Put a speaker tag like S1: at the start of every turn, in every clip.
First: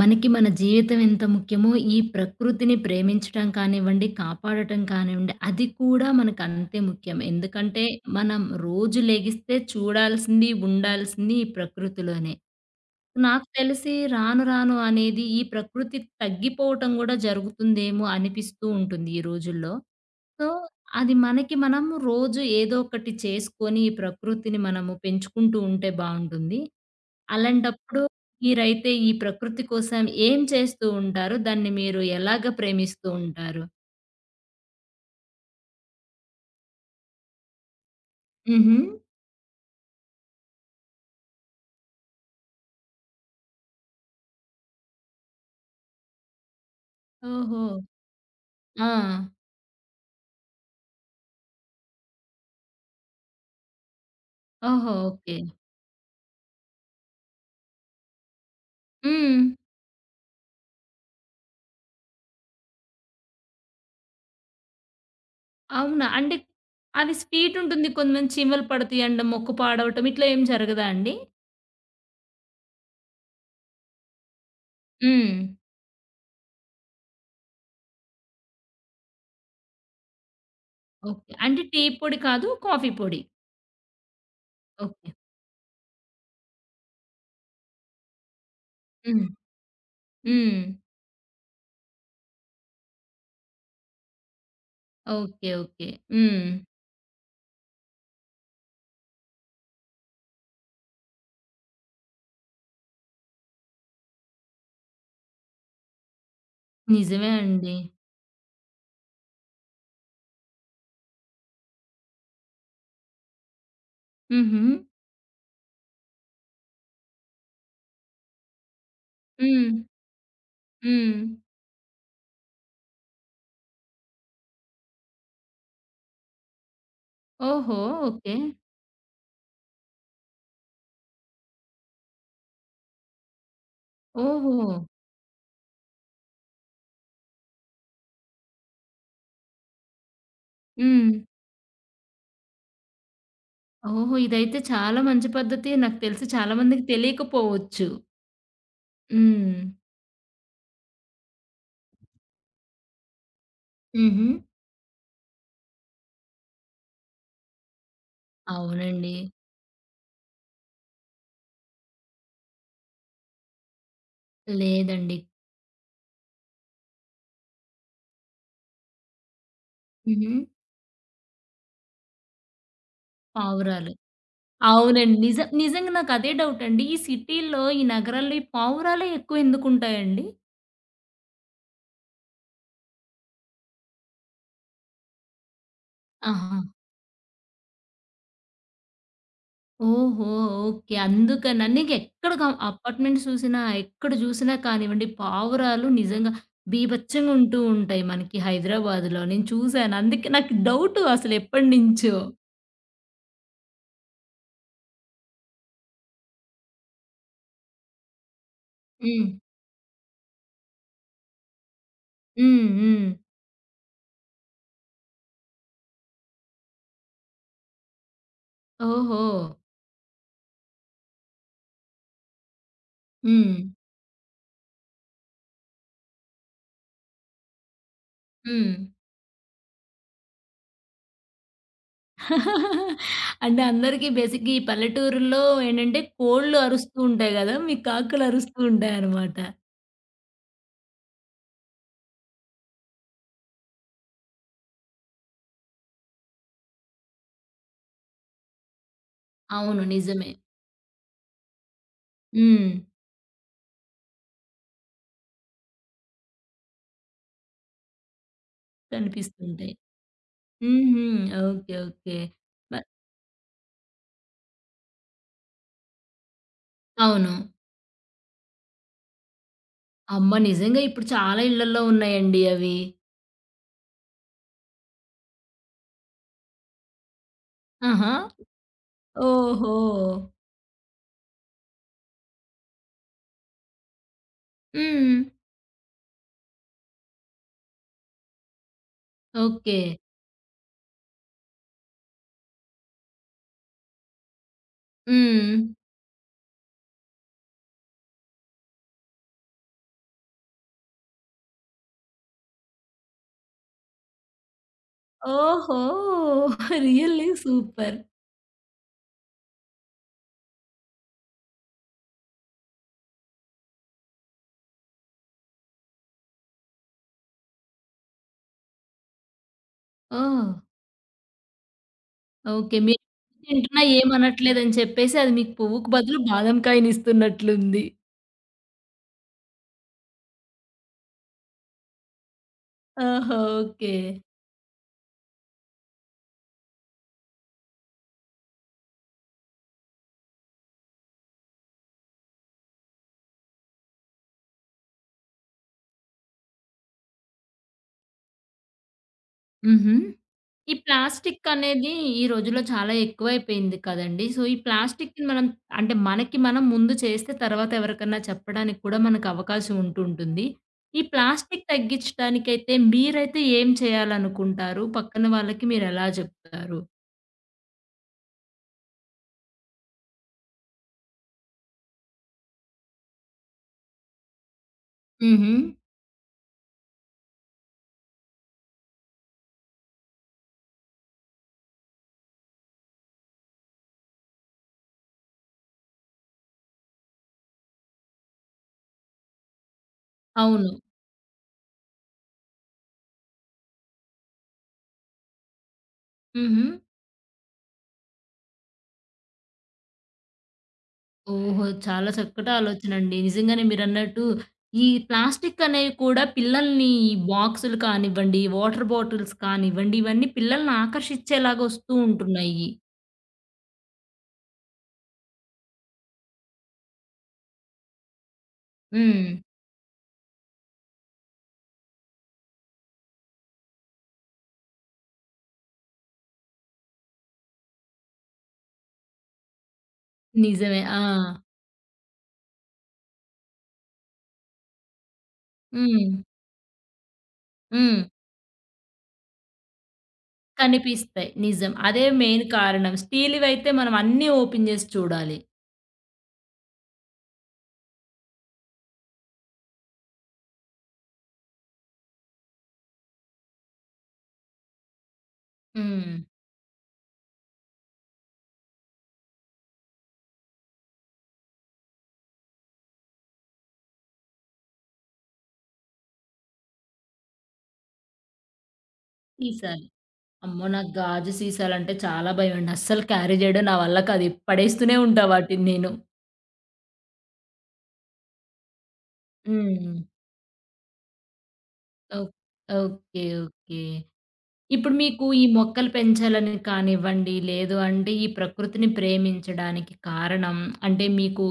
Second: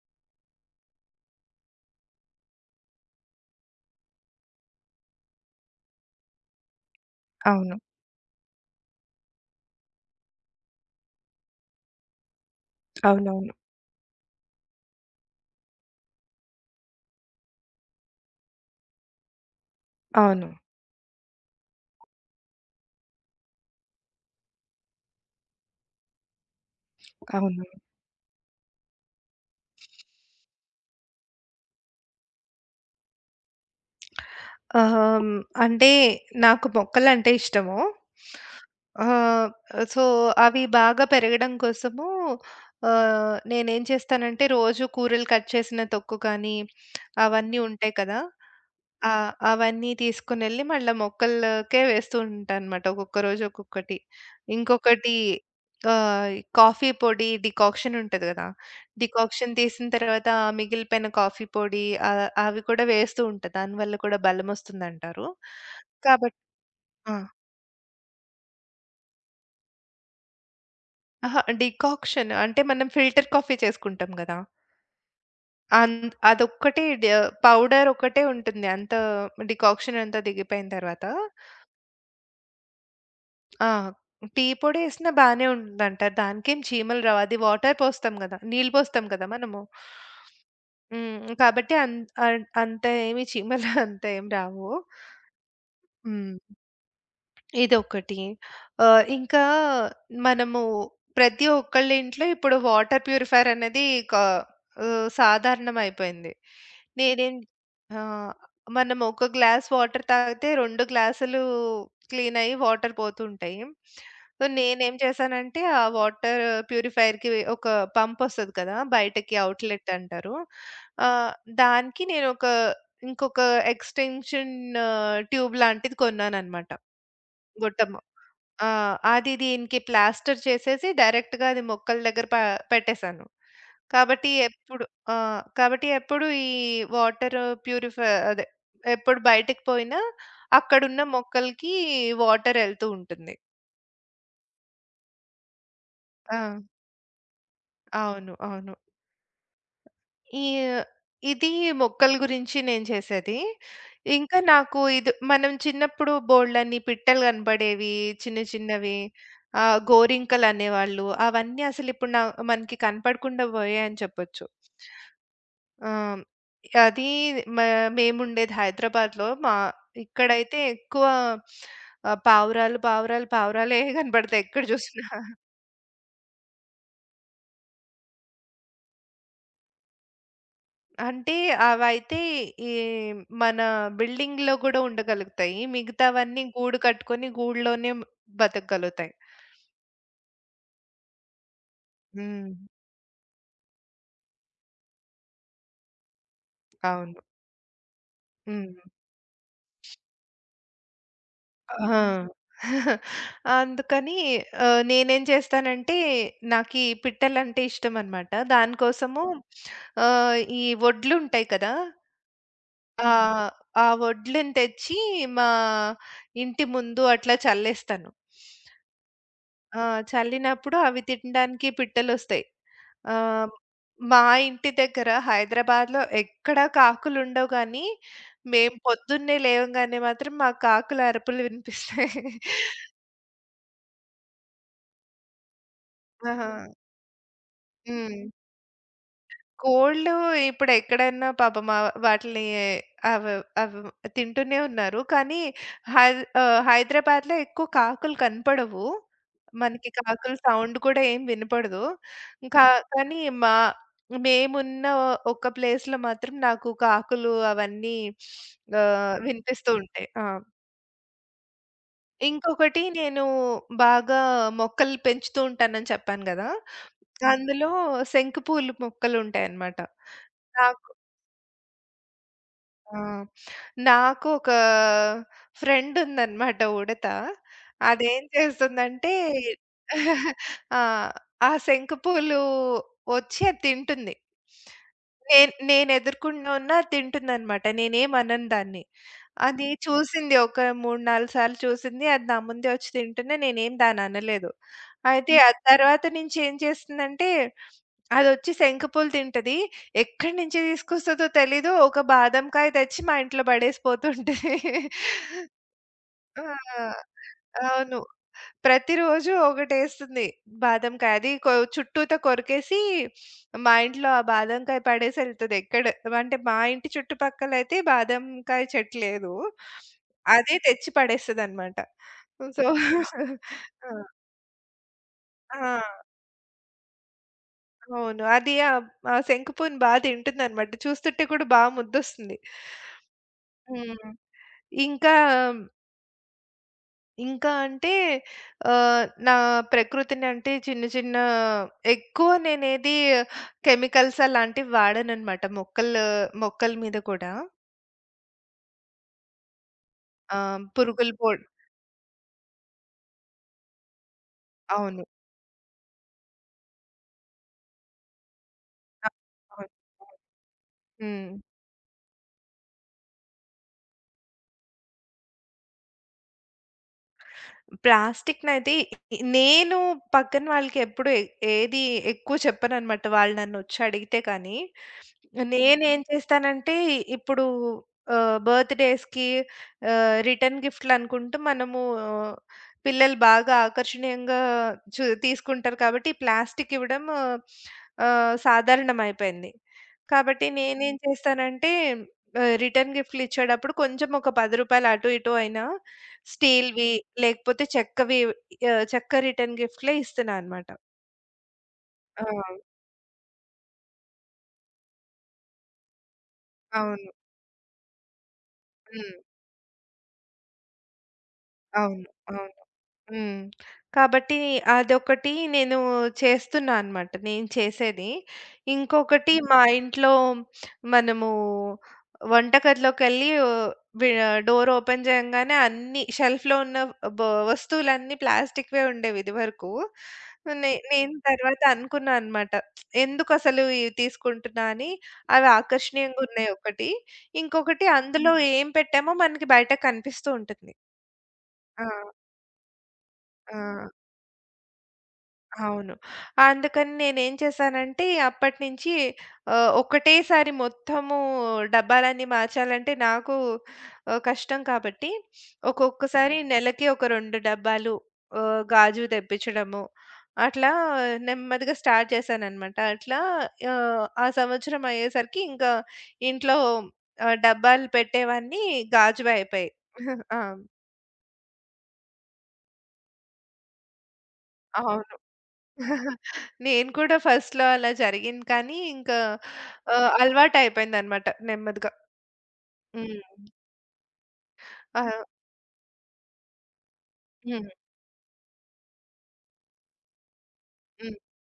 S1: మనకి మన జీవితం ఎంత ముఖ్యమో, ఈ ప్రకృతిని ప్రేమించటం కానివ్వండి, కాపాడటం కానివ్వండి, అది కూడా మనకంతే ముఖ్యం.
S2: అవును.
S1: ఎందుకంటే, మనం రోజు లెగిస్తే చూడాల్సింది, ఉండాల్సింది ఈ ప్రకృతిలోనే. నాకు
S2: అవునవును.
S1: తెలిసి రాను రాను అనేది ఈ ప్రకృతి తగ్గిపోవటం గూడా జరుగుతుందేమో అనిపిస్తూ ఉంటుంది ఈ రోజుల్లో. సో,
S2: అవును.
S1: అది మనకి మనం రోజు ఏదో ఒకటి చేసుకొని, ఈ ప్రకృతిని మనము పెంచుకుంటూ ఉంటే బావుంటుంది.
S2: అవును.
S1: అలాంటప్పుడు మీరైతే ఈ ప్రకృతి కోసం ఏం చేస్తూ ఉంటారు? దాన్ని మీరు ఎలాగ ప్రేమిస్తూ ఉంటారు?
S2: హ్మ్. అంటే నాకు మొక్కలంటే ఇష్టము.
S1: హుహు.
S2: ఆహ్, సో, అవి బాగా పెరగడం కోసము నేనేం చేస్తానంటే రోజు కూరలు కట్ చేసిన తొక్కు కానీ, అవన్నీ
S1: ఓహో!
S2: ఉంటాయి కదా!
S1: ఆ!
S2: ఆ! అవన్నీ తీసుకొనెళ్ళి మళ్ళా మొక్కలకే వేస్తూ ఉంటానన్నమాట. ఒక్కొక్క రోజు ఒక్కొక్కటి.
S1: ఓహో!
S2: ఇంకొకటి
S1: ఓకే.
S2: ఆహ్, కాఫీ పొడి డికాక్షన్ ఉంటది కదా!
S1: హ్మ్.
S2: డికాక్షన్ తీసిన తర్వాత ఆ మిగిలిపోయిన కాఫీ పొడి అవి కూడా వేస్తూ ఉంటా. దానివల్ల కూడా బలమొస్తుందంటారు.
S1: అవునా? అంటే
S2: కాబట్
S1: అది
S2: ఆ!
S1: స్వీట్ ఉంటుంది. కొంతమంది చీమలు పడతాయి అనడం, మొక్కు పాడవటం ఇట్లా ఏం జరగదా అండి?
S2: అహా! డికాక్షన్ అంటే మనం ఫిల్టర్ కాఫీ చేసుకుంటాం గదా!
S1: హ్మ్.
S2: అన్ అదొక్కటే డ పౌడర్ ఒకటే ఉంటుంది. అంత డికాక్షన్ అంతా దిగిపోయిన తర్వాత.
S1: ఓకే. అంటే టీ పొడి కాదు. కాఫీ పొడి.
S2: ఆ! Tea
S1: okay.
S2: పొడేసినా బానే ఉంటుందంటారు. దానికేం చీమలు రావు. అది వాటర్ పోస్తాం గదా! నీళ్ళు పోస్తాం
S1: హ్మ్.
S2: కదా మనము.
S1: హ్మ్.
S2: హ్మ్. కాబట్టి అన్ అన్ అంత ఏమి చీమలు అంత ఏం రావు.
S1: ఓకే. ఓకే. హ్మ్.
S2: హ్మ్. ఇదొకటి. ఇంకా మనము ప్రతి ఒక్కళ్ళ ఇంట్లో ఇప్పుడు వాటర్ ప్యూరిఫైయర్ అనేది క సాధారణమైపోయింది.
S1: నిజమే
S2: నేనేం
S1: అండి.
S2: ఆ! మనం ఒక గ్లాస్ వాటర్ తాగితే 2 గ్లాసులు క్లీన్ అయ్యి వాటర్ పోతుంటాయి. సో,
S1: హుహు.
S2: నేనేం చేశానంటే ఆ వాటర్ ప్యూరిఫైయర్‌కి ఒక పంప్ ఒస్తది కదా! బయటకి
S1: హ్మ్.
S2: అవుట్‌లెట్ అంటారు.
S1: హ్మ్.
S2: ఆహ్, దానికి నేను ఒక ఇంకొక ఎక్స్‌టెన్షన్ ట్యూబ్ లాంటిది కొన్నాననమాట.
S1: ఓహో!
S2: గొట్టం.
S1: ఓకే.
S2: ఆ! అది దీనికి ప్లాస్టర్ చేసేసి డైరెక్ట్‌గా అది మొక్కల దగ్గర పెట్టేసాను. కాబట్టి
S1: ఓహో!
S2: ఎప్పుడు ఆ! కాబట్టి ఎప్పుడు ఈ వాటర్ ప్యూరిఫై అదే ఎప్పుడు బయటికి పోయినా అక్కడున్న
S1: హ్మ్.
S2: మొక్కలకి వాటర్ ఎళ్తూ ఉంటుంది.
S1: ఓహో! ఇదైతే చాలా మంచి పద్ధతి. నాకు తెలిసి
S2: ఆ!
S1: చాలా మందికి తెలియకపోవచ్చు.
S2: అవును. అవును.
S1: హ్మ్.
S2: ఈ ఇది మొక్కల గురించి నేను చేసేది.
S1: హుహు.
S2: ఇంకా నాకు ఇది మనం చిన్నప్పుడు బోలెడన్ని పిట్టలు కనపడేవి చిన్న చిన్నవి.
S1: అవునండి.
S2: గోరింకలు అనేవాళ్ళు. అవన్నీ అసలు ఇప్పుడు మనకి కనపడకుండా పోయాయని చెప్పొచ్చు.
S1: లేదండి.
S2: ఆహ్, అది మ మేముండేది హైదరాబాద్‌లో.
S1: హుహు.
S2: ఇక్కడైతే ఎక్కువ పావురాలు, పావురాలు, పావురాలే
S1: పావురాలు.
S2: కనపడతాయి ఎక్కడ చూసినా.
S1: అవునండి. నిజంగా నాకు అదే డౌట్ అండి. ఈ సిటీల్లో, ఈ నగరాల్లో ఈ పావురాలే ఎక్కువ ఎందుకుంటాయండి?
S2: అంటే అవైతే ఈ మన బిల్డింగ్‌లో గూడా ఉండగలుగుతాయి. మిగతావన్నీ
S1: ఆహా!
S2: గూడు కట్టుకొని గూడులోనే బతకగలుగుతాయి.
S1: ఓహో! ఓకే. అందుకనా నీకు ఎక్కడ గ
S2: హ్మ్.
S1: అపార్ట్‌మెంట్ చూసినా, ఎక్కడ చూసినా కానివ్వండి, పావురాలు నిజంగా
S2: అవును.
S1: బీభత్సంగా ఉంటూ ఉంటాయి మనకి
S2: హ్మ్.
S1: హైదరాబాద్‌లో. నేను చూసాను. అందుకే నాకు డౌటు అసలు
S2: ఆ!
S1: ఎప్పటినుంచో.
S2: అందుకని నేనేం చేస్తానంటే నాకీ పిట్టలంటే ఇష్టమనమాట. దానికోసము
S1: హ్మ్.
S2: ఈ వడ్లుంటాయి కదా!
S1: హ్మ్. హ్మ్.
S2: ఆహ్, ఆ వడ్లను తెచ్చి మా ఇంటి ముందు అట్లా చల్లేస్తాను.
S1: ఓహో!
S2: ఆ! చల్లినప్పుడు అవి తినడానికి పిట్టలొస్తాయి. ఆహ్,
S1: హ్మ్.
S2: మా ఇంటి దగ్గర హైదరాబాద్‌లో ఎక్కడా కాకులుండవు గానీ,
S1: హ్మ్.
S2: మేము పొద్దున్నే లేవంగానే మాత్రం మాకు కాకుల అరుపులు వినిపిస్తాయి.
S1: అంటే అందరికీ బేసిక్‌గా ఈ పల్లెటూరుల్లో ఏంటంటే కోళ్ళు
S2: ఆ!
S1: అరుస్తూ ఉంటాయి గదా! మీకు
S2: హ్మ్.
S1: కాకులు అరుస్తూ ఉంటాయన్నమాట.
S2: కోళ్ళు ఇప్పుడెక్కడన్నా పాపం వాటిని అవి అవి తింటూనే ఉన్నారు. కానీ హై హైదరాబాద్‌లో ఎక్కువ కాకులు కనపడవు.
S1: అవును.
S2: మనకి
S1: నిజమే.
S2: కాకుల సౌండ్ కూడా ఏం వినపడదు. కా
S1: హ్మ్.
S2: కానీ మేమున్న ఒక ప్లేస్‌లో మాత్రం నాకు కాకులు అవన్నీ వినిపిస్తూ
S1: కనిపిస్తుంటాయి.
S2: ఉంటాయి. ఆ!
S1: హుహు. ఓకే. ఓకే. మ
S2: ఇంకొకటి నేను బాగా మొక్కలు పెంచుతూ ఉంటానని చెప్పాను గదా!
S1: అవును.
S2: అందులో శంకుపూలు మొక్కలుంటాయన్నమాట.
S1: అమ్మ! నిజంగా
S2: నాకు
S1: ఇప్పుడు చాలా ఇళ్లల్లో ఉన్నాయండి అవి.
S2: ఆ! నాకు ఒక ఫ్రెండ్ ఉందన్నమాట ఉడత.
S1: ఆహా!
S2: అదేం చేస్తుందంటే
S1: ఓహో!
S2: ఆ! ఆ శంకుపూలు వచ్చి అది తింటుంది.
S1: హ్మ్.
S2: నేనెదురుగుండా ఉన్నా తింటుందన్నమాట. నేనేమనను దాన్ని. అది
S1: ఓకే.
S2: చూసింది. ఒక 3, 4 సార్లు చూసింది. అది నా ముందే వచ్చి తింటుంది. నేనేం దాన్ని అనలేదు. అయితే హ్మ్. ఆ
S1: హ్మ్.
S2: తర్వాత నుంచి ఏం చేస్తుందంటే, అదొచ్చి శంఖపూలు తింటది. ఎక్కడి నుంచి తీసుకొస్తదో తెలీదు. ఒక బాదంకాయ తెచ్చి మా ఇంట్లో పడేసి పోతుంటది.
S1: ఓహో!
S2: ఆ!
S1: Really super.
S2: అవును. ప్రతిరోజు ఒకటేస్తుంది బాదంకాయ. అది చుట్టూతా కొరికేసి మా ఇంట్లో ఆ బాదంకాయ పడేసి ఎళ్తది. అంటే మా ఇంటి చుట్టుపక్కలైతే బాదంకాయ చెట్టు లేదు.
S1: ఓహ్!
S2: అదే తెచ్చి పడేస్తదనమాట. So
S1: okay. మీరు తింటున్నా
S2: ఆ!
S1: ఏమనట్లేదని చెప్పేసి అది మీకు
S2: ఆ!
S1: పువ్వుకు బదులు బాదం కాయనిస్తున్నట్లుంది.
S2: అవును. అది ఆ శంకుపూని బా తింటుందనమాట. చూస్తుంటే కూడా బా ముద్దొస్తుంది.
S1: ఓహో! ఓకే.
S2: హ్మ్. ఇంకా ఇంకా అంటే ఆహ్, నా ప్రకృతిని అంటే చిన్న చిన్న ఎక్కువ నేనేది కెమికల్స్ అలాంటివి వాడననమాట. మొక్కల మీద కూడా
S1: హుహు.
S2: ఆహ్,
S1: ఈ
S2: పురుగుల పో
S1: ప్లాస్టిక్ అనేది ఈ రోజుల్లో చాలా ఎక్కువైపోయింది కదండీ! సో, ఈ
S2: అవును.
S1: ప్లాస్టిక్‌ని మనం అంటే మనకి మనం ముందు చేస్తే తర్వాత ఎవరికన్నా చెప్పడానికి కూడా
S2: అ
S1: మనకు
S2: అవును.
S1: అవకాశం ఉంటుంటుంది. ఈ
S2: హ్మ్.
S1: ప్లాస్టిక్ తగ్గించడానికైతే మీరైతే ఏం చేయాలనుకుంటారు? పక్కన వాళ్ళకి మీరెలా జెప్తారు?
S2: ప్లాస్టిక్‌నయితే నేను పక్కన వాళ్ళకి ఎప్పుడు ఏ- ఏది ఎక్కువ చెప్పననమాట. వాళ్ళు నన్నొచ్చి అడిగితే కానీ.
S1: హుహు.
S2: నేనేం చేస్తానంటే, ఇప్పుడు బర్త్‌డేస్‌కి రిటర్న్ గిఫ్ట్‌లనుకుంటూ మనము ఆ, పిల్లలు బాగా ఆకర్షణీయంగా తీసుకుంటారు కాబట్టి, ప్లాస్టిక్ ఇవ్వడం సాధారణమైపోయింది. కాబట్టి
S1: అవును.
S2: నేనేం చేస్తానంటే, రిటర్న్ గిఫ్ట్‌లు ఇచ్చేటప్పుడు కొంచెం ఒక రూ. 10 అటు ఇటు అయినా
S1: హుహు.
S2: స్టీల్‌వి లేకపోతే చెక్కవి చెక్క రిటర్న్ గిఫ్ట్‌లే ఇస్తున్నా అనమాట.
S1: ఓహో! చాలా
S2: ఆ!
S1: చక్కటి ఆలోచనండి. నిజంగానే మీరన్నట్టు ఈ ప్లాస్టిక్ అనేవి కూడా పిల్లల్ని
S2: అవును.
S1: ఈ బాక్సులు కానివ్వండి, వాటర్
S2: హ్మ్.
S1: బాటిల్స్ కానివ్వండి, ఇవన్నీ పిల్లల్ని ఆకర్షించేలాగా వస్తూ
S2: అవును. అవును.
S1: ఉంటున్నాయి.
S2: హ్మ్. కాబట్టి అదొకటి నేను చేస్తున్నా అనమాట. నేను చేసేది.
S1: హ్మ్.
S2: ఇంకొకటి హ్మ్. మా ఇంట్లో మనము వంటగదిలోకెళ్ళి వి డోర్ ఓపెన్ చేయంగానే అన్ని షెల్ఫ్‌లో ఉన్న బ వస్తువులన్నీ ప్లాస్టిక్‌వే ఉండేవి ఇదివరకు. నే
S1: నిజమే. ఆ!
S2: నేను తర్వాత అనుకున్నా అనమాట. ఎందుకసలు ఇవి తీసుకుంటున్నా అని. అవి
S1: హ్మ్.
S2: ఆకర్షణీయంగా ఉన్నాయి ఒకటి. ఇంకొకటి
S1: హ్మ్.
S2: అందులో ఏం పెట్టామో మనకి బయట కనిపిస్తూ ఉంటుంది.
S1: కనిపిస్తాయి. నిజం.
S2: ఆ!
S1: అదే మెయిన్ కారణం. స్టీల్‌వయితే
S2: ఆ!
S1: మనం అన్నీ ఓపెన్ చేసి చూడాలి.
S2: అవును. అందుకని నేనేం చేశానంటే అప్పటినుంచి ఒకటేసారి మొత్తము డబ్బాలన్నీ మార్చాలంటే నాకు కష్టం కాబట్టి
S1: హ్మ్.
S2: ఒక్కొక్కసారి నెలకి ఒక 2 డబ్బాలు గాజువి తెప్పించడము. అట్లా నెమ్మదిగా స్టార్ట్ చేశాననమాట. అట్లా ఆ సంవత్సరం అయ్యేసరికి ఇంకా ఇంట్లో డబ్బాలు పెట్టేవన్నీ గాజువే అయిపోయాయి.
S1: సీసాలు.
S2: ఆ!
S1: అమ్మో! నాకు గాజు సీసాలంటే చాలా భయమండి. అస్సలు క్యారీ చేయడం నా వల్ల కాదు. పడేస్తూనే
S2: అవును.
S1: ఉంటా వాటిని నేను.
S2: నేను కూడా ఫస్ట్‌లో అలా జరిగింది కానీ, ఇంకా
S1: హ్మ్.
S2: అలవాటయిపోయిందనమాట నెమ్మదిగా.
S1: ఓహ్!
S2: హ్మ్.
S1: ఓకే. ఓకే. ఇప్పుడు
S2: ఆ!
S1: మీకు ఈ మొక్కలు పెంచాలని కానివ్వండి,
S2: హ్మ్.
S1: లేదు అంటే ఈ ప్రకృతిని ప్రేమించడానికి కారణం అంటే
S2: హ్మ్.
S1: మీకు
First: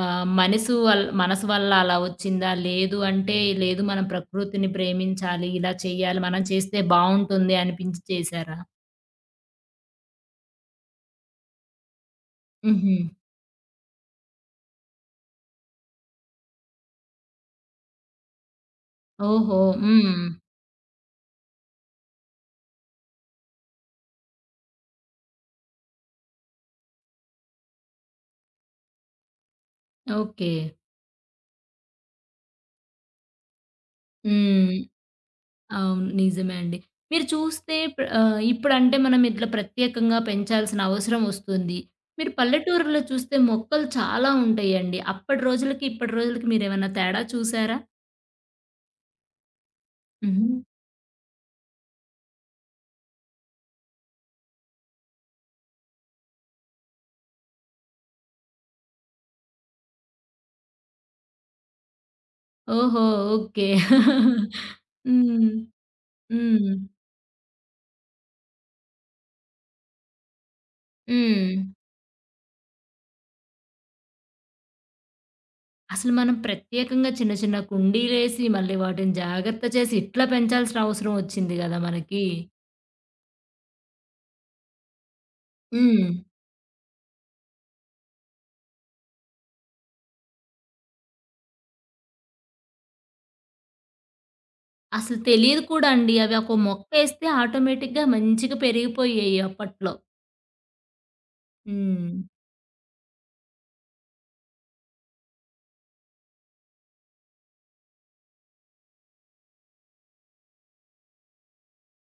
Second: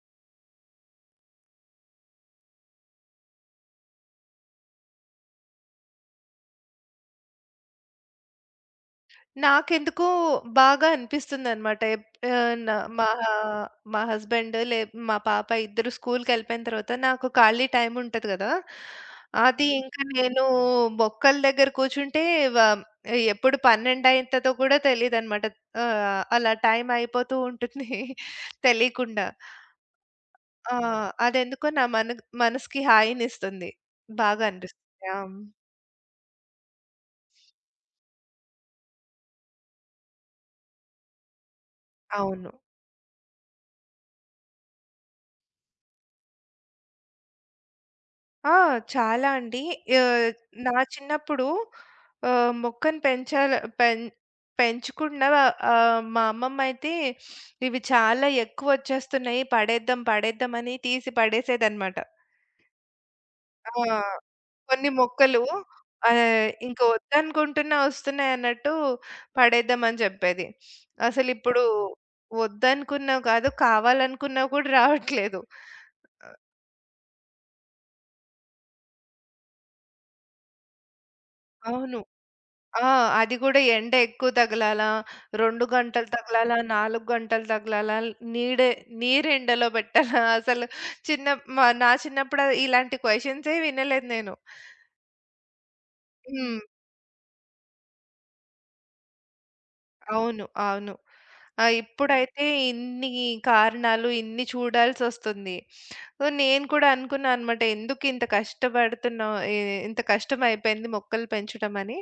S1: మనసు వల్ల అలా వచ్చిందా? లేదు అంటే లేదు మనం ప్రకృతిని ప్రేమించాలి, ఇలా చేయాలి, మనం చేస్తే బావుంటుంది అనిపించి చేశారా?
S2: నాకెందుకో బాగా అనిపిస్తుందనమాట. ఎప్ ఆహ్, న
S1: హుహు.
S2: మా మా హస్బెండ్ లే మా పాప ఇద్దరు స్కూలుకెళ్ళిపోయిన తర్వాత నాకు ఖాళీ టైముంటది గదా!
S1: ఓహో!
S2: అది ఇంకా
S1: హ్మ్.
S2: నేను మొక్కల దగ్గర కూర్చుంటే వ ఎప్పుడు 12 అయితదో కూడా తెలీదనమాట. అలా టైం అయిపోతూ ఉంటుంది తెలియకుండా.
S1: ఓకే.
S2: ఆ! అదెందుకో నా మనసుకి హాయినిస్తుంది. బాగా
S1: హ్మ్.
S2: అనిపిస్తుంది. ఆ!
S1: అవును. నిజమే అండి. మీరు చూస్తే ఇప్పుడంటే మనం ఇట్లా ప్రత్యేకంగా పెంచాల్సిన అవసరం వస్తుంది. మీరు
S2: అవును.
S1: పల్లెటూరులో చూస్తే మొక్కలు చాలా ఉంటాయండి. అప్పటి రోజులకి, ఇప్పటి రోజులకి మీరేమన్నా తేడా చూసారా?
S2: ఆ! చాలా అండి. ఆహ్,
S1: హుహు.
S2: నా చిన్నప్పుడు ఆహ్, మొక్కను పెంచాల పెం పెంచుకున్న మా అమ్మమ్మయితే ఇవి చాలా ఎక్కువొచ్చేస్తున్నాయి పడేద్దాం, పడేద్దాం అని తీసి పడేసేదనమాట.
S1: ఓహో! ఓకే.
S2: ఆ! కొన్ని మొక్కలు
S1: హ్మ్. హ్మ్.
S2: ఇంక వద్దనుకుంటున్నా వస్తున్నాయన్నట్టు పడేద్దామని జెప్పేది.
S1: హ్మ్.
S2: అసలిప్పుడు వద్దనుకున్నావు కాదు, కావాలనుకున్నావు కూడా రావట్లేదు.
S1: అసలు మనం ప్రత్యేకంగా చిన్న చిన్న కుండీలేసి, మళ్ళీ వాటిని జాగ్రత్త చేసి, ఇట్లా పెంచాల్సిన అవసరం వచ్చింది గదా!
S2: అవును.
S1: మనకి.
S2: ఆ! అది గూడా ఎండ ఎక్కువ తగలాల, 2
S1: హ్మ్.
S2: గంటలు తగలాల, 4 గంటలు తగలాల, నీడే నీరెండలో బెట్టాలా అసలు చిన్న మా నా చిన్నప్పుడు ఇలాంటి క్వెషన్సే వినలేదు నేను.
S1: అసలు తెలీదు కూడా అండి. అవి ఒక
S2: హ్మ్.
S1: మొక్కేస్తే ఆటోమేటిక్‌గా మంచిగా పెరిగిపోయాయి అప్పట్లో.
S2: అవును. అవును. ఆ!
S1: హ్మ్.
S2: ఇప్పుడైతే ఇన్ని కారణాలు, ఇన్ని చూడాల్సొస్తుంది. సో, నేను కూడా అనుకున్నానన్నమాట. ఎందుకింత కష్టపడుతున్నాం ఇంత కష్టమైపోయింది మొక్కలు పెంచడమని.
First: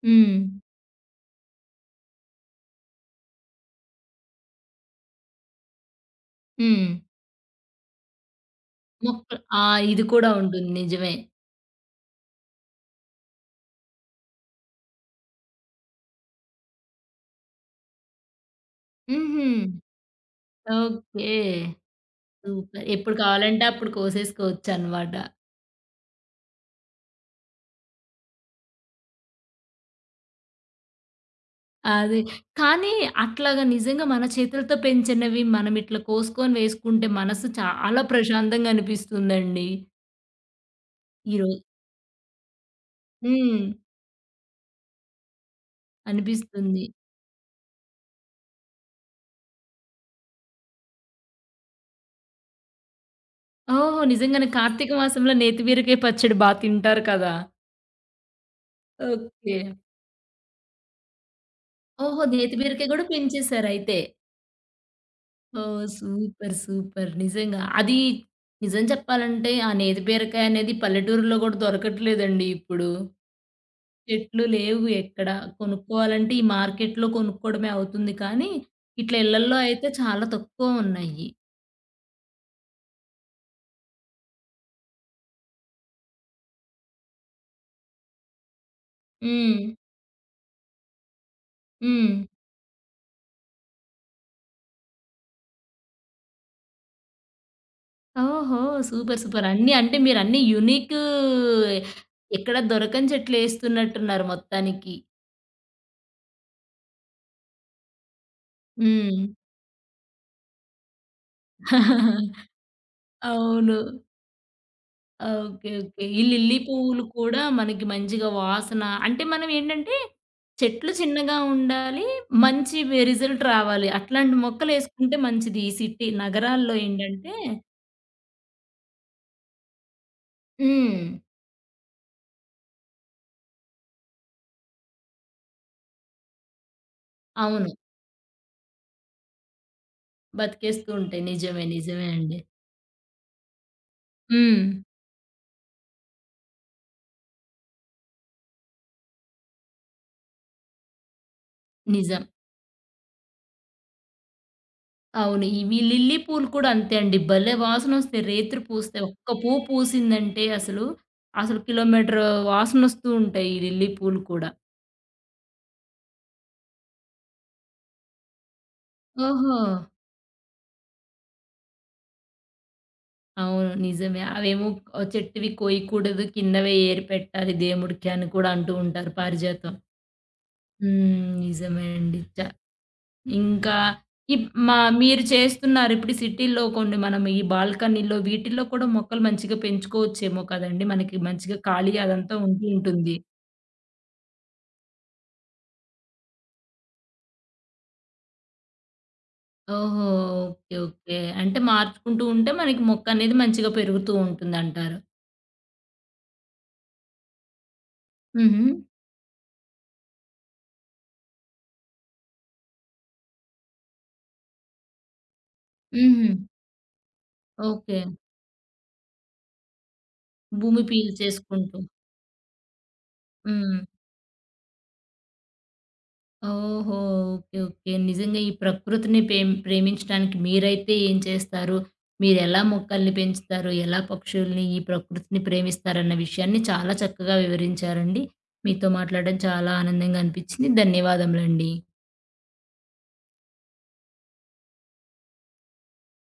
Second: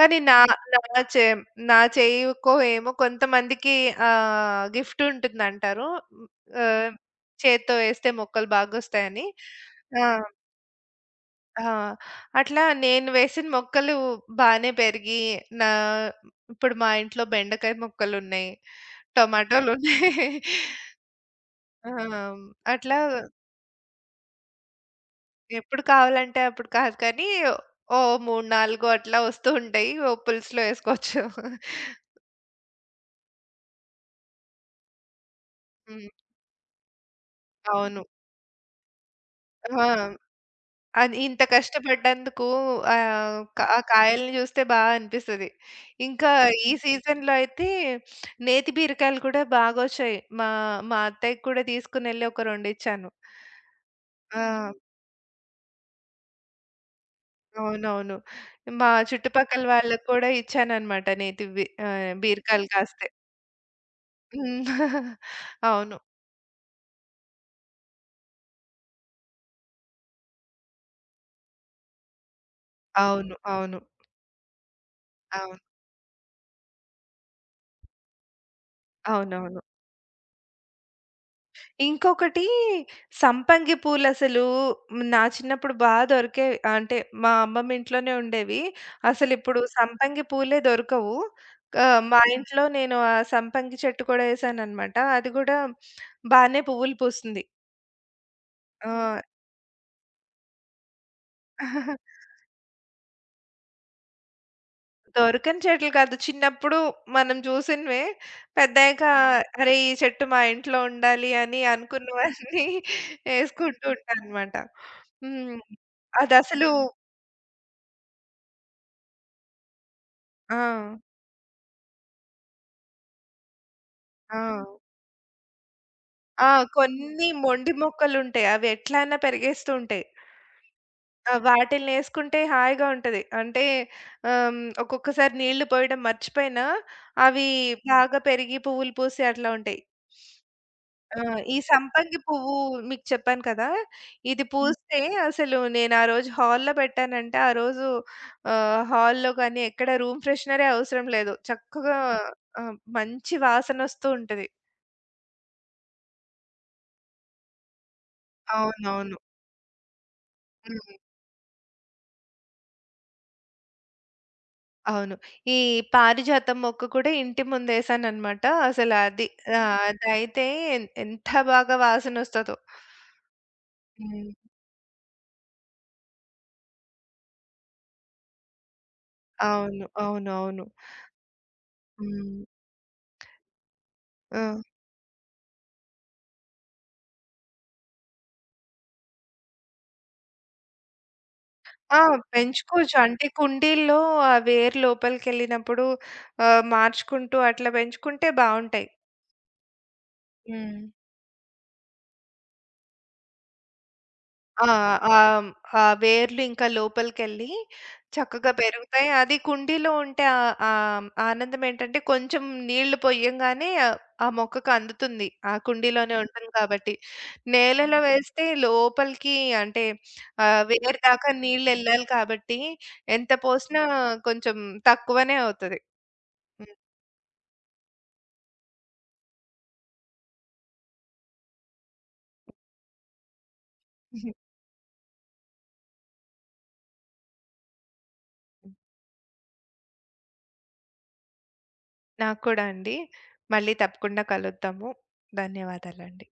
S2: కానీ
S1: హ్మ్.
S2: నా హ్మ్. నా చే నా చేయకో ఏమో కొంతమందికి గిఫ్ట్ ఉంటుందంటారు.
S1: హ్మ్.
S2: ఆహ్, చేత్తో వేస్తే మొక్కలు బాగొస్తాయని.
S1: మొక్కలు ఆ!
S2: ఆ!
S1: ఇది కూడా ఉంటుంది. నిజమే.
S2: ఆ! అట్లా నేను వేసిన మొక్కలు బానే పెరిగి, నా ఇప్పుడు మా ఇంట్లో బెండకాయ మొక్కలున్నాయి.
S1: హుహు.
S2: టమాటాలున్నాయి.
S1: ఓకే.
S2: ఆ!
S1: సూపర్.
S2: అట్లా
S1: ఎప్పుడు కావాలంటే అప్పుడు కోసేసుకోవచ్చనమాట.
S2: ఎప్పుడు కావాలంటే అప్పుడు కాదు కానీ, ఓ 3, 4 అట్లా వస్తూ ఉంటాయి. ఓ పులుసులో ఏసుకోవచ్చు.
S1: అది. కానీ అట్లాగా నిజంగా మన చేతులతో పెంచినవి మనం ఇట్లా
S2: హ్మ్.
S1: కోసుకొని వేసుకుంటే మనసు చాలా
S2: అవును.
S1: ప్రశాంతంగా అనిపిస్తుందండి.
S2: ఆ! అది ఇంత
S1: ఈరోజు
S2: కష్టపడ్డందుకు ఆహ్, కా
S1: హ్మ్.
S2: ఆ కాయల్ని చూస్తే బా అనిపిస్తది. ఇంకా ఈ
S1: అనిపిస్తుంది.
S2: సీజన్‌లో అయితే నేతి బీరకాయలు కూడా బాగొచ్చాయి. మా మా అత్తయ్యకి కూడా తీసుకొనెళ్ళి ఒక రెండిచ్చాను.
S1: ఓహో!
S2: ఆ!
S1: నిజంగానే కార్తీక మాసంలో నేతి బీరకాయ పచ్చడి బా తింటారు కదా!
S2: అవునవును. మా
S1: ఓకే.
S2: చుట్టుపక్కల వాళ్ళకి కూడా ఇచ్చాననమాట
S1: ఓహో! నేతి
S2: బీరకాయలు
S1: బీరకాయ గూడా
S2: కాస్తే.
S1: పెంచేసారయితే.
S2: హ్మ్.
S1: ఓహ్!
S2: అవును.
S1: సూపర్. సూపర్. నిజంగా. అది నిజం చెప్పాలంటే ఆ నేతి బీరకాయ అనేది పల్లెటూరులో గూడా దొరకట్లేదండి ఇప్పుడు.
S2: అవును. అవును.
S1: చెట్లు లేవు ఎక్కడ.
S2: అవును.
S1: కొనుక్కోవాలంటే ఈ మార్కెట్‌లో కొనుక్కోవడమే అవుతుంది కానీ, ఇట్లా ఇళ్లల్లో
S2: అవునవును.
S1: అయితే చాలా తక్కువ ఉన్నాయి.
S2: ఇంకొకటి సంపంగి పూలసలు నా చిన్నప్పుడు బాగా దొరికేవి. అంటే మా అమ్మమ్మ ఇంట్లోనే ఉండేవి. అసలిప్పుడు
S1: హ్మ్.
S2: సంపంగి పూలే దొరకవు.
S1: హ్మ్.
S2: మా ఇంట్లో నేను ఆ సంపంగి చెట్టు కూడా ఏసాననమాట. అది గూడా బానే పువ్వులు పూస్తుంది.
S1: ఓహో! సూపర్.
S2: ఆ!
S1: సూపర్. అన్నీ అంటే మీరన్నీ యూనిక్ ఎక్కడ దొరకని చెట్లేస్తున్నట్టున్నారు మొత్తానికి.
S2: దొరకని చెట్లు కాదు. చిన్నప్పుడు మనం చూసినవే. పెద్దయ్యాక
S1: హ్మ్.
S2: అరే! ఈ చెట్టు మా ఇంట్లో ఉండాలి అని అనుకున్నవన్నీ
S1: అవును.
S2: ఏసుకుంటూ ఉంటాననమాట. హ్మ్.
S1: ఓకే. ఓకే. ఈ లిల్లీ
S2: అదసలు
S1: పువ్వులు కూడా మనకి మంచిగా వాసన అంటే మనం ఏంటంటే
S2: ఆ!
S1: చెట్లు చిన్నగా ఉండాలి. మంచి రిజల్ట్ రావాలి. అట్లాంటి
S2: ఆ!
S1: మొక్కలేసుకుంటే మంచిది. ఈ సిటీ
S2: ఆ!
S1: నగరాల్లో
S2: కొన్ని
S1: ఏంటంటే
S2: మొండి మొక్కలుంటాయి. అవి ఎట్లా అయినా పెరిగేస్తూ ఉంటాయి.
S1: హ్మ్.
S2: ఆ! వాటిలినేసుకుంటే హాయిగా ఉంటది. అంటే ఒక్కొక్కసారి నీళ్లు పోయడం మర్చిపోయినా, అవి
S1: అవును.
S2: బాగా పెరిగి పువ్వులు పూసి అట్లా ఉంటాయి.
S1: బతికేస్తూ
S2: ఆ!
S1: ఉంటాయి.
S2: ఈ
S1: నిజమే. నిజమే
S2: సంపంగి
S1: అండి.
S2: పువ్వు మీకు చెప్పాను కదా! ఇది హ్మ్.
S1: హ్మ్.
S2: పూస్తే అసలు నేను ఆ రోజు హాల్‌లో పెట్టానంటే, ఆ రోజు హాల్‌లో గాని ఎక్కడ రూమ్ ఫ్రెషనరే అవసరం లేదు. చక్కగా
S1: నిజం.
S2: మంచి వాసనొస్తూ ఉంటది.
S1: అవును. ఇవి లిల్లీ పూలు కూడా అంతే అండి. భలే వాసనొస్తాయి. రేత్రి పూస్తాయి.
S2: అవునవును.
S1: ఒక్క పువ్వు పూసిందంటే అసలు,
S2: హ్మ్.
S1: అసలు కిలోమీటర్ వాసనొస్తూ ఉంటాయి ఈ లిల్లీ పూలు కూడా.
S2: అవును. ఈ పారిజాతం మొక్క కూడా ఇంటి ముందేశాననమాట. అసలు అది
S1: ఓహో!
S2: అదైతే ఎంత బాగా వాసనొస్తదో.
S1: అవును. నిజమే.
S2: హ్మ్.
S1: అవేమో చెట్టువి కోయకూడదు, కిందవే ఏరి పెట్టాలి దేవుడికి అని కూడా అంటూ ఉంటారు పారిజాతం.
S2: అవును. అవునవును.
S1: హ్మ్. నిజమే అండి.
S2: హ్మ్.
S1: ఇంకా
S2: ఆ!
S1: ఇప్ మా మీరు చేస్తున్నారు. ఇప్పుడు సిటీల్లో కొన్ని మనం ఈ బాల్కనీలో వీటిల్లో కూడా మొక్కలు మంచిగా పెంచుకోవచ్చేమో కదండీ! మనకి మంచిగా ఖాళీ
S2: ఆ!
S1: అదంతా ఉంటూ
S2: పెంచుకోవచ్చు.
S1: ఉంటుంది.
S2: అంటే కుండీల్లో ఆ వేరు లోపలికెళ్ళినప్పుడు మార్చుకుంటూ అట్లా పెంచుకుంటే బావుంటాయి.
S1: ఓహో! ఓకే.
S2: హ్మ్.
S1: ఓకే. అంటే మార్చుకుంటూ ఉంటే మనకి మొక్కనేది మంచిగా పెరుగుతూ
S2: ఆ!
S1: ఉంటుందంటారు.
S2: ఆహ్, ఆ వేర్లు ఇంకా లోపలికెళ్ళి చక్కగా
S1: హుహు.
S2: పెరుగుతాయి. అది కుండీలో ఉంటే ఆహ్, ఆహ్, ఆనందం ఏంటంటే కొంచెం నీళ్లు పొయ్యంగానే ఆ ఆ మొక్కకు అందుతుంది. ఆ కుండీలోనే
S1: హుహు.
S2: ఉంటుంది కాబట్టి.
S1: ఓకే.
S2: నేలలో వేస్తే లోపలికి అంటే
S1: భూమి
S2: వేరు దాకా
S1: పీల్చేసుకుంటూ.
S2: నీళ్లెళ్ళాలి కాబట్టి ఎంత
S1: హ్మ్.
S2: పోసినా కొంచెం తక్కువనే అవుతది. హ్మ్.
S1: ఓహో! ఓకే. ఓకే. నిజంగా ఈ ప్రకృతిని ప్రేమించడానికి మీరైతే ఏం చేస్తారు? మీరెలా మొక్కల్ని పెంచుతారు? ఎలా పక్షుల్ని, ఈ ప్రకృతిని ప్రేమిస్తారన్న విషయాన్ని చాలా చక్కగా వివరించారండి. మీతో మాట్లాడడం చాలా ఆనందంగా అనిపించింది. ధన్యవాదములండి.
S2: నాకు కూడా అండి. మళ్ళీ తప్పకుండా కలుద్దాము. ధన్యవాదాలండి.